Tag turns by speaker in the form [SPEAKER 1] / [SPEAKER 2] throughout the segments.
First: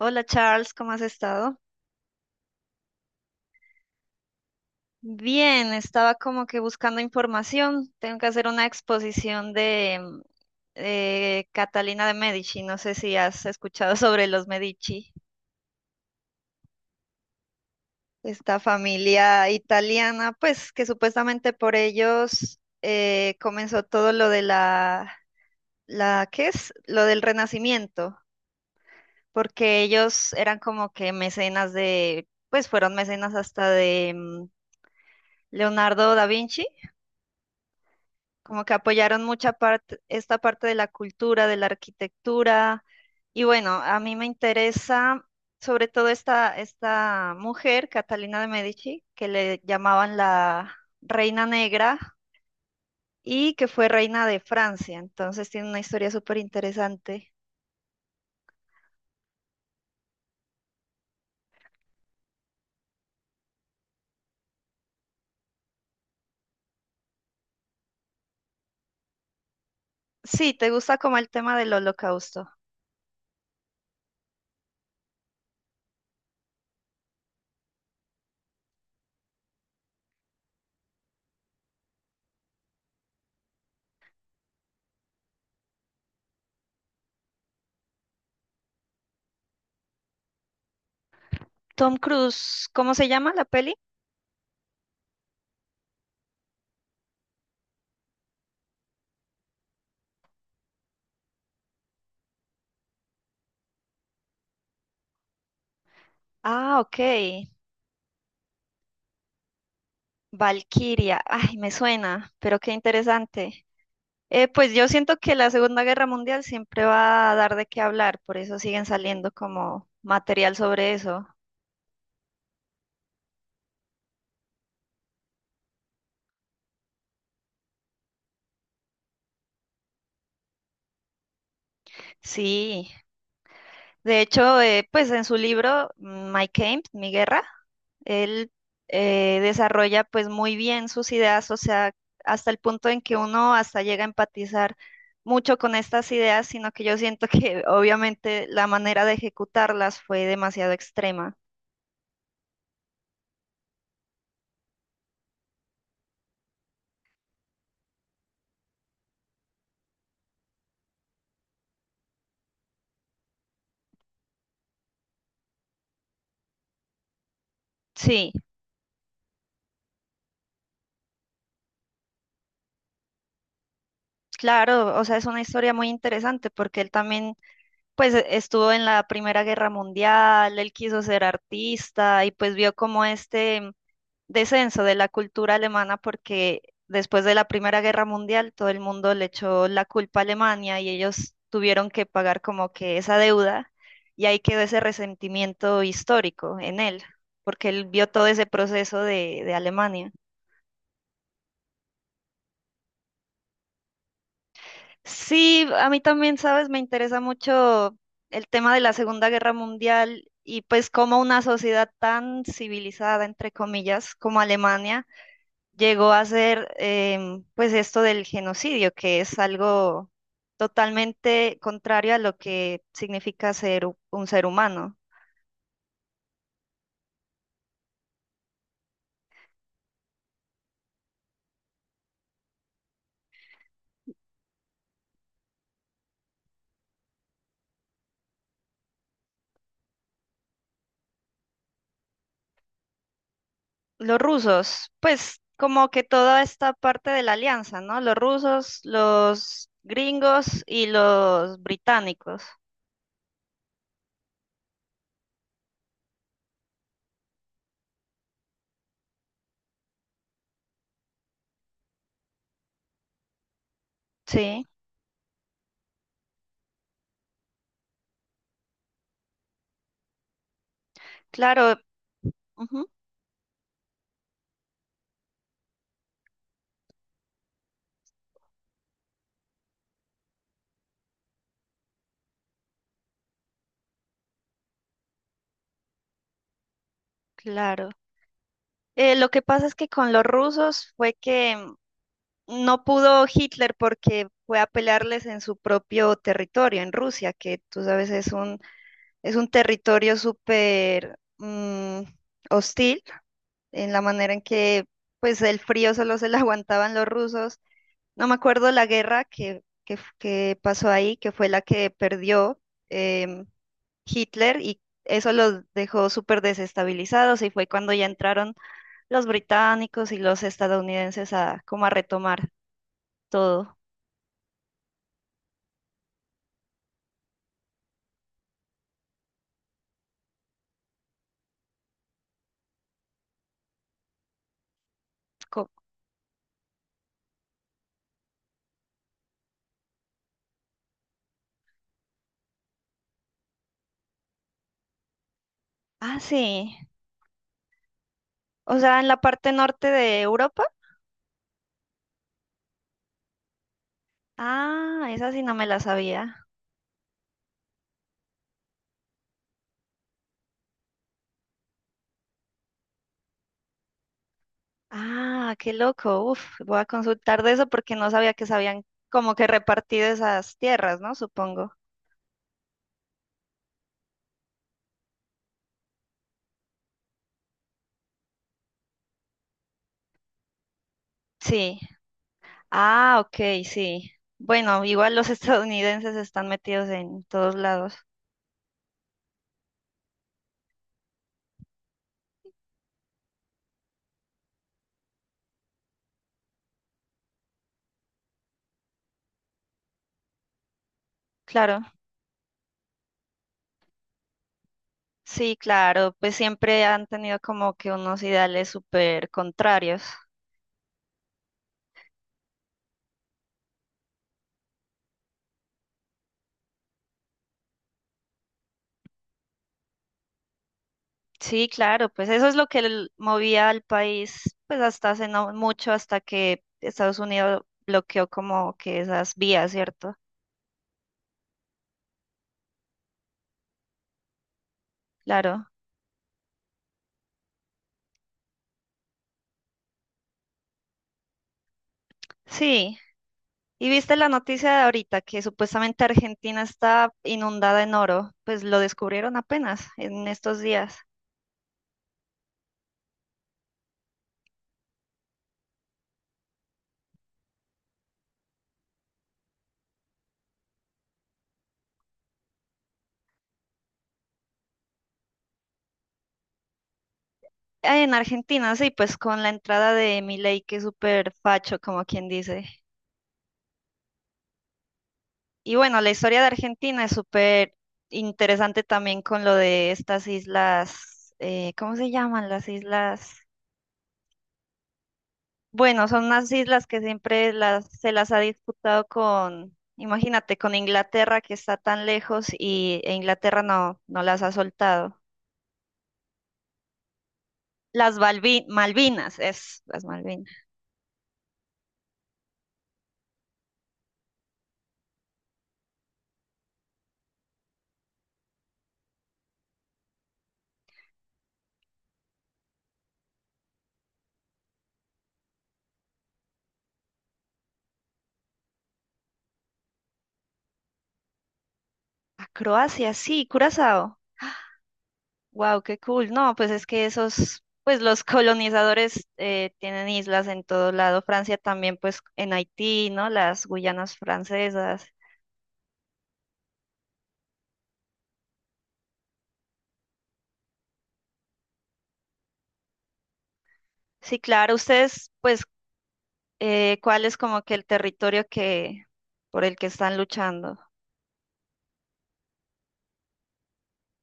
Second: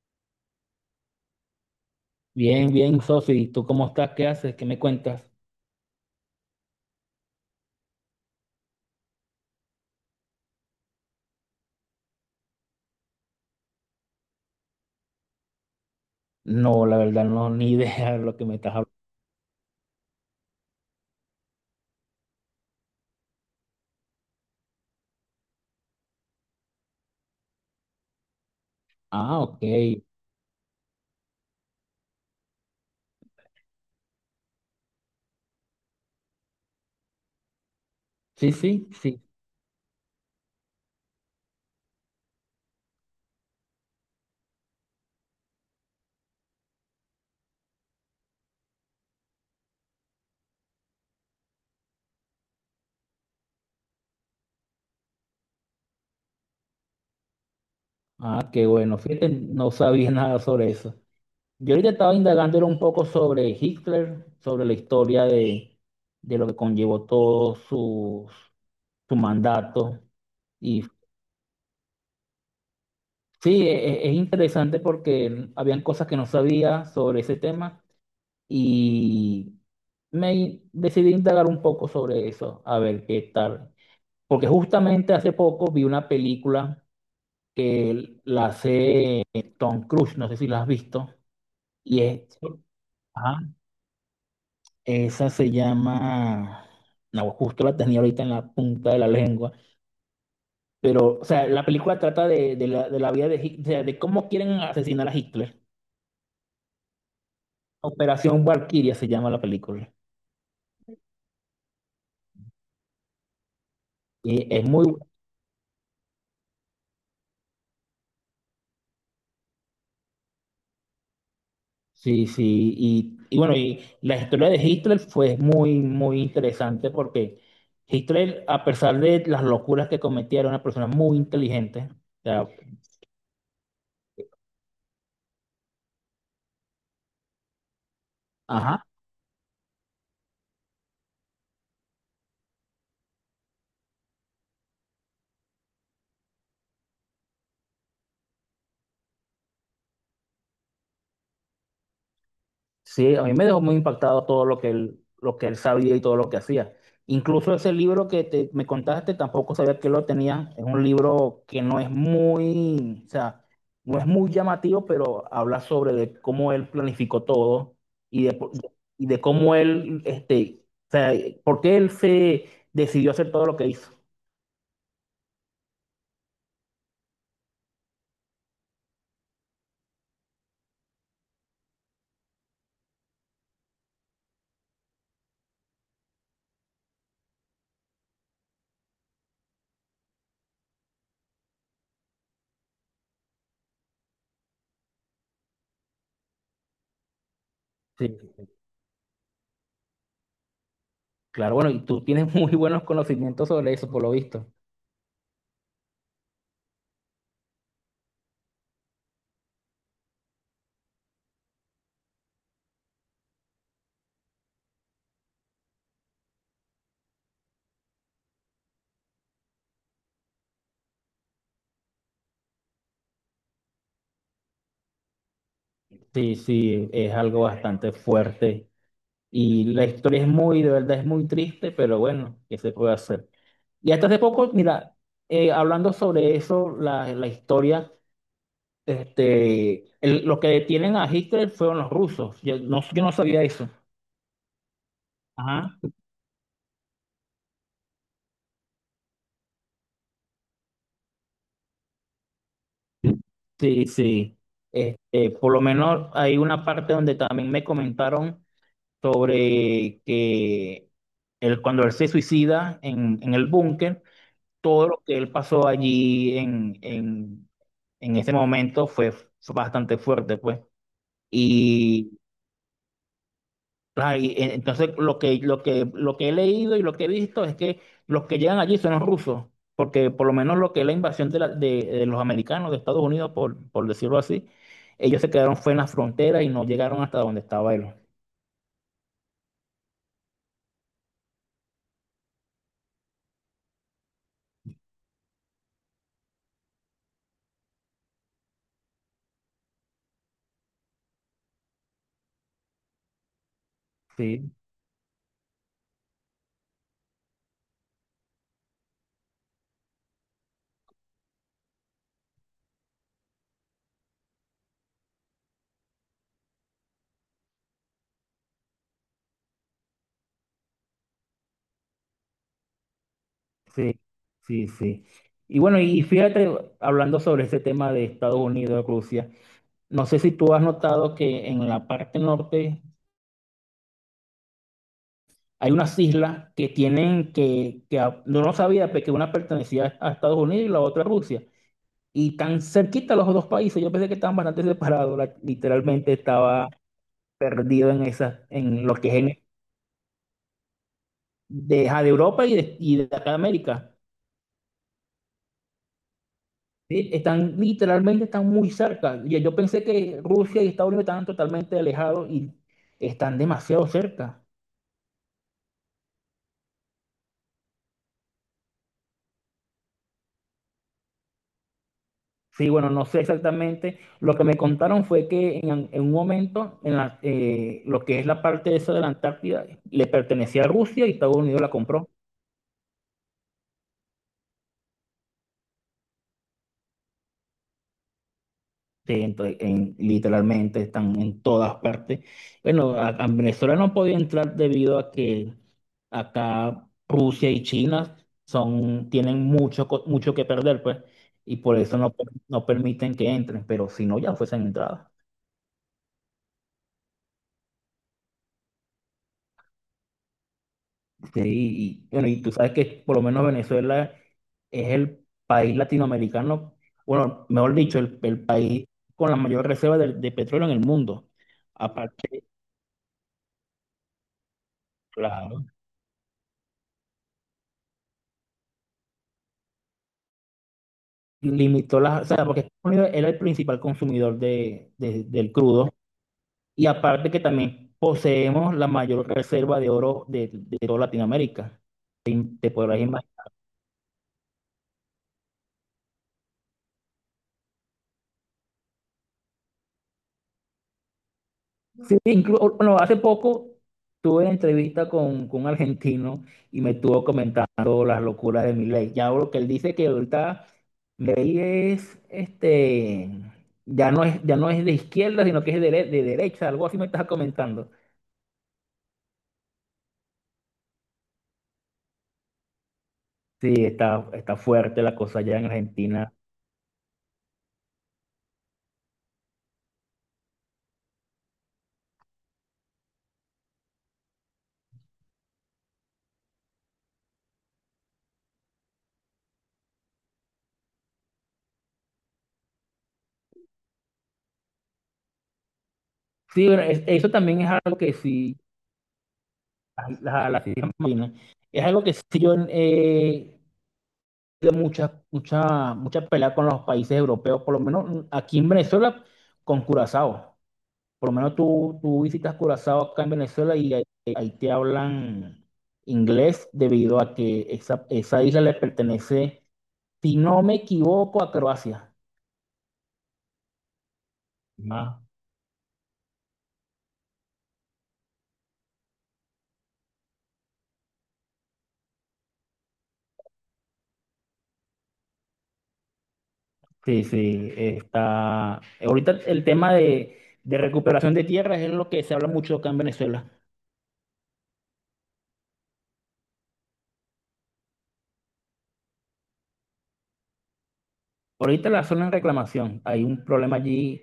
[SPEAKER 1] Hola Charles, ¿cómo has estado?
[SPEAKER 2] Bien, bien, Sofi. ¿Tú cómo estás? ¿Qué haces? ¿Qué me cuentas?
[SPEAKER 1] Bien, estaba como que buscando información. Tengo que hacer una exposición de Catalina de Medici. No sé si has escuchado sobre los Medici,
[SPEAKER 2] No, la verdad, no, ni idea de lo que me
[SPEAKER 1] esta
[SPEAKER 2] estás hablando.
[SPEAKER 1] familia italiana, pues que supuestamente por ellos comenzó todo lo de la, ¿qué es? Lo del Renacimiento,
[SPEAKER 2] Ah, ok.
[SPEAKER 1] porque ellos eran como que mecenas de, pues fueron mecenas hasta de Leonardo da Vinci,
[SPEAKER 2] Sí,
[SPEAKER 1] como que
[SPEAKER 2] sí, sí.
[SPEAKER 1] apoyaron mucha parte, esta parte de la cultura, de la arquitectura. Y bueno, a mí me interesa sobre todo esta mujer, Catalina de Medici, que le llamaban la Reina Negra y que fue reina de Francia. Entonces tiene una historia súper interesante.
[SPEAKER 2] Ah, qué bueno. Fíjate, no sabía nada sobre eso. Yo ahorita estaba indagando era un poco sobre Hitler, sobre la historia de lo que conllevó todo su mandato.
[SPEAKER 1] Sí, ¿te
[SPEAKER 2] Y
[SPEAKER 1] gusta como el tema del holocausto?
[SPEAKER 2] sí, es interesante porque habían cosas que no sabía sobre ese tema y me decidí indagar un poco sobre eso, a ver qué tal. Porque justamente hace poco vi una película que la hace Tom Cruise, no sé si la has visto,
[SPEAKER 1] Tom
[SPEAKER 2] y es,
[SPEAKER 1] Cruise, ¿cómo se llama
[SPEAKER 2] ajá,
[SPEAKER 1] la peli?
[SPEAKER 2] esa se llama, no, justo la tenía ahorita en la punta de la lengua, pero, o sea, la película trata de la vida de Hitler, o sea, de cómo quieren asesinar a Hitler.
[SPEAKER 1] Ah, ok.
[SPEAKER 2] Operación Valkyria se llama la película.
[SPEAKER 1] Valkyria. Ay, me suena, pero qué interesante.
[SPEAKER 2] Y es
[SPEAKER 1] Pues
[SPEAKER 2] muy.
[SPEAKER 1] yo siento que la Segunda Guerra Mundial siempre va a dar de qué hablar, por eso siguen saliendo como material sobre eso.
[SPEAKER 2] Sí, sí, y bueno, y la historia de Hitler fue muy, muy interesante porque Hitler, a pesar de las locuras que cometía, era una persona muy inteligente. O sea,
[SPEAKER 1] Sí, de hecho, pues en su libro My Camp, Mi Guerra, él
[SPEAKER 2] ajá,
[SPEAKER 1] desarrolla pues muy bien sus ideas, o sea, hasta el punto en que uno hasta llega a empatizar mucho con estas ideas, sino que yo siento que obviamente la manera de ejecutarlas fue demasiado extrema.
[SPEAKER 2] sí, a mí me dejó muy impactado todo lo que él sabía y todo lo que hacía. Incluso ese libro que me contaste, tampoco sabía que lo tenía. Es un libro que no es muy, o sea, no es muy llamativo, pero habla sobre de cómo él planificó todo y
[SPEAKER 1] Sí,
[SPEAKER 2] de, por- y de cómo él, este, o sea, por qué él se decidió hacer todo lo que hizo.
[SPEAKER 1] claro, o sea, es una historia muy interesante porque él también pues estuvo en la Primera Guerra Mundial, él quiso ser artista y pues vio como este descenso de la cultura alemana, porque después de la Primera Guerra Mundial todo el mundo le echó la culpa a Alemania y ellos tuvieron que pagar como que esa deuda, y ahí quedó ese resentimiento histórico en él, porque él vio
[SPEAKER 2] Sí,
[SPEAKER 1] todo ese proceso de Alemania.
[SPEAKER 2] claro, bueno, y tú tienes muy buenos conocimientos sobre eso, por lo visto.
[SPEAKER 1] Sí, a mí también, sabes, me interesa mucho el tema de la Segunda Guerra Mundial y pues cómo una sociedad tan civilizada, entre comillas, como Alemania, llegó a hacer pues esto del genocidio, que es algo totalmente contrario a lo que significa ser un ser humano.
[SPEAKER 2] Sí, sí, es algo bastante fuerte. Y la historia es muy, de verdad, es muy triste, pero bueno, ¿qué se puede hacer? Y hasta hace poco, mira, hablando sobre eso, la historia, este, lo que detienen a Hitler fueron los rusos. Yo no sabía eso.
[SPEAKER 1] Los rusos, pues
[SPEAKER 2] Ajá.
[SPEAKER 1] como que toda esta parte de la alianza, ¿no? Los rusos, los gringos y los británicos,
[SPEAKER 2] Sí, sí. Este, por lo menos hay una parte donde también me comentaron sobre que él, cuando él se suicida en el búnker,
[SPEAKER 1] sí.
[SPEAKER 2] todo lo que él pasó allí en ese momento fue bastante fuerte, pues.
[SPEAKER 1] Claro.
[SPEAKER 2] Y
[SPEAKER 1] Ujú,
[SPEAKER 2] ah, y, entonces lo lo que he leído y lo que he visto es que los que llegan allí son los rusos, porque por lo menos lo que es la invasión de los americanos de Estados Unidos, por decirlo así, ellos se quedaron fue en la frontera y no llegaron hasta donde estaba
[SPEAKER 1] claro.
[SPEAKER 2] él.
[SPEAKER 1] Lo que pasa es que con los rusos fue que no pudo Hitler porque fue a pelearles en su propio territorio, en Rusia, que tú sabes es es un territorio súper mm, hostil, en la manera en
[SPEAKER 2] Sí,
[SPEAKER 1] que pues el frío solo se lo aguantaban los rusos. No me acuerdo la guerra que pasó ahí, que fue la que perdió em, Hitler, y eso los dejó súper desestabilizados, y fue cuando ya entraron los británicos y los estadounidenses a como a retomar todo.
[SPEAKER 2] sí, sí. Y bueno, y fíjate, hablando sobre ese tema de Estados Unidos, Rusia. No sé si tú has notado que en la parte norte
[SPEAKER 1] Co-
[SPEAKER 2] hay unas islas que tienen que no lo sabía, pero que una pertenecía a Estados Unidos y la otra a Rusia. Y tan cerquita los dos países, yo pensé que estaban bastante separados, literalmente
[SPEAKER 1] ah, sí.
[SPEAKER 2] estaba perdido en esa,
[SPEAKER 1] O
[SPEAKER 2] en lo
[SPEAKER 1] sea, en
[SPEAKER 2] que es
[SPEAKER 1] la parte norte de Europa.
[SPEAKER 2] ajá, de Europa y de acá de América.
[SPEAKER 1] Ah, esa sí no me la sabía.
[SPEAKER 2] Sí, están literalmente están muy cerca. Yo pensé que Rusia y Estados Unidos estaban totalmente alejados y están demasiado cerca.
[SPEAKER 1] Ah, qué loco. Uf, voy a consultar de eso porque no sabía que se habían como que repartido esas tierras, ¿no? Supongo.
[SPEAKER 2] Sí, bueno, no sé exactamente. Lo que me contaron fue que en un momento, en la, lo que es la parte esa de la Antártida, le pertenecía a Rusia y Estados Unidos la
[SPEAKER 1] Sí.
[SPEAKER 2] compró.
[SPEAKER 1] Ah, ok, sí. Bueno, igual los estadounidenses están metidos en todos lados.
[SPEAKER 2] Sí, entonces, literalmente están en todas partes. Bueno, a Venezuela no podía entrar debido a que acá Rusia y China son, tienen mucho, mucho que perder, pues, y por
[SPEAKER 1] Claro,
[SPEAKER 2] eso no, no permiten que entren, pero si no, ya fuesen entradas.
[SPEAKER 1] sí, claro, pues siempre han tenido como que unos ideales súper contrarios.
[SPEAKER 2] Sí, y bueno, y tú sabes que por lo menos Venezuela es el país latinoamericano, bueno, mejor dicho, el país con la mayor reserva de petróleo en el mundo.
[SPEAKER 1] Sí, claro, pues
[SPEAKER 2] Aparte,
[SPEAKER 1] eso es lo que movía al país, pues hasta hace no
[SPEAKER 2] claro,
[SPEAKER 1] mucho, hasta que Estados Unidos bloqueó como que esas vías, ¿cierto?
[SPEAKER 2] limitó las, o sea, porque Estados Unidos era el principal consumidor del
[SPEAKER 1] Claro.
[SPEAKER 2] crudo, y aparte que también poseemos la mayor reserva de oro de toda Latinoamérica. Te
[SPEAKER 1] Sí.
[SPEAKER 2] podrás imaginar.
[SPEAKER 1] Y viste la noticia de ahorita que supuestamente Argentina está inundada en oro, pues lo descubrieron apenas en estos días.
[SPEAKER 2] Sí, bueno, hace poco tuve una entrevista con un argentino y me estuvo comentando las locuras de Milei. Ya lo que él dice que ahorita Milei es, este, ya no es de izquierda, sino que es de derecha, algo así me estás comentando.
[SPEAKER 1] Ah, en Argentina, sí, pues con la entrada de Milei, que es súper facho, como quien dice.
[SPEAKER 2] Sí, está, está fuerte la cosa allá en
[SPEAKER 1] Y bueno, la
[SPEAKER 2] Argentina.
[SPEAKER 1] historia de Argentina es súper interesante también con lo de estas islas, ¿cómo se llaman las islas? Bueno, son unas islas que siempre se las ha disputado con, imagínate, con Inglaterra que está tan lejos, y e Inglaterra no, no las ha soltado.
[SPEAKER 2] Sí, bueno, eso también es algo que
[SPEAKER 1] Las
[SPEAKER 2] sí,
[SPEAKER 1] Malvinas, es, las
[SPEAKER 2] a
[SPEAKER 1] Malvinas.
[SPEAKER 2] las Islas Malvinas, es algo que sí yo, habido mucha, mucha, mucha pelea con los países europeos, por lo menos aquí en Venezuela con Curazao. Por lo menos tú visitas Curazao acá en Venezuela y ahí te hablan inglés debido a que esa isla le pertenece, si no me equivoco, a Croacia.
[SPEAKER 1] A Croacia, sí, Curazao.
[SPEAKER 2] Ah,
[SPEAKER 1] Wow, qué cool. No, pues es que esos, pues los colonizadores tienen islas en todo lado. Francia también, pues en Haití, ¿no? Las Guyanas francesas.
[SPEAKER 2] sí, sí, está. Ahorita el tema de recuperación de tierras es lo que se habla mucho acá en Venezuela.
[SPEAKER 1] Sí, claro. Ustedes, pues, ¿cuál es como que el territorio que por el que están luchando?
[SPEAKER 2] Ahorita la zona en reclamación, hay un problema allí.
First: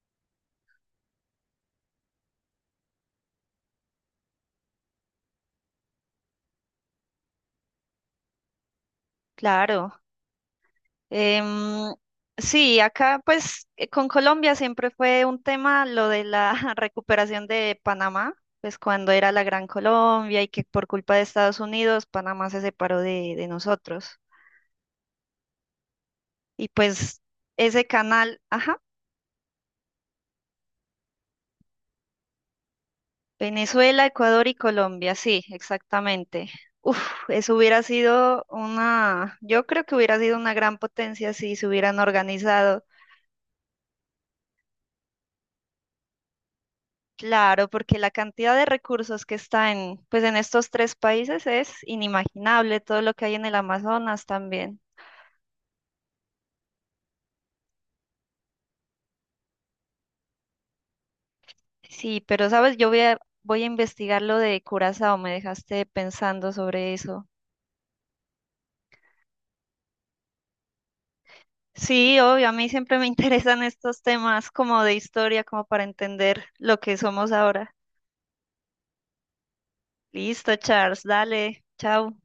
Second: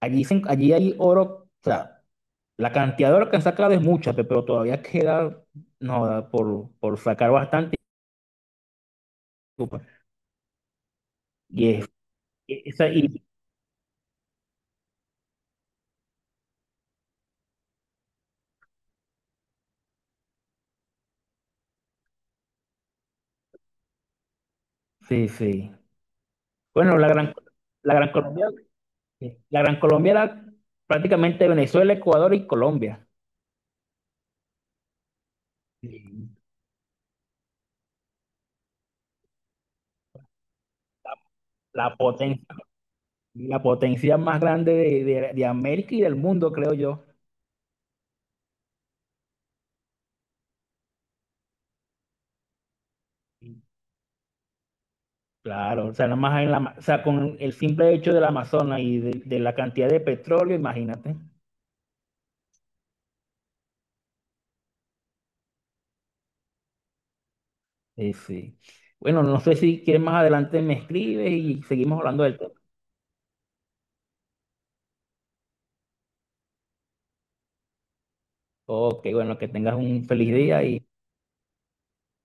[SPEAKER 2] Allí, allí hay oro, o sea, la cantidad de horas que han sacado es mucha, pero todavía queda no, da por sacar bastante.
[SPEAKER 1] Claro. Em,
[SPEAKER 2] Y es, e,
[SPEAKER 1] sí,
[SPEAKER 2] esa,
[SPEAKER 1] acá
[SPEAKER 2] y,
[SPEAKER 1] pues con Colombia siempre fue un tema lo de la recuperación de Panamá, pues cuando era la Gran Colombia y que por culpa de Estados Unidos Panamá se separó de nosotros.
[SPEAKER 2] sí, sí.
[SPEAKER 1] Y
[SPEAKER 2] Bueno,
[SPEAKER 1] pues ese
[SPEAKER 2] la gran
[SPEAKER 1] canal,
[SPEAKER 2] Colombia,
[SPEAKER 1] ajá,
[SPEAKER 2] sí, la gran Colombia era prácticamente Venezuela, Ecuador y Colombia.
[SPEAKER 1] Venezuela, Ecuador y Colombia, sí,
[SPEAKER 2] Sí.
[SPEAKER 1] exactamente. Uf, eso hubiera sido una, yo creo que hubiera sido una gran potencia si se
[SPEAKER 2] La
[SPEAKER 1] hubieran
[SPEAKER 2] potencia,
[SPEAKER 1] organizado.
[SPEAKER 2] la potencia más grande de, de América y del mundo, creo yo.
[SPEAKER 1] Claro, porque la cantidad de recursos que está en, pues en estos tres países es inimaginable, todo lo que hay en el Amazonas también.
[SPEAKER 2] Claro, o sea, nada más en la, o sea, con el simple hecho del Amazonas y de la cantidad de petróleo, imagínate.
[SPEAKER 1] Sí, pero sabes, voy a investigar lo de Curazao, me dejaste pensando sobre eso.
[SPEAKER 2] Sí, sí. Bueno, no sé si quieres más adelante me escribes y seguimos
[SPEAKER 1] Sí,
[SPEAKER 2] hablando del
[SPEAKER 1] obvio, a
[SPEAKER 2] tema.
[SPEAKER 1] mí siempre me interesan estos temas como de historia, como para entender lo que somos ahora.
[SPEAKER 2] Ok, bueno, que tengas un feliz
[SPEAKER 1] Listo,
[SPEAKER 2] día y...
[SPEAKER 1] Charles, dale, chao.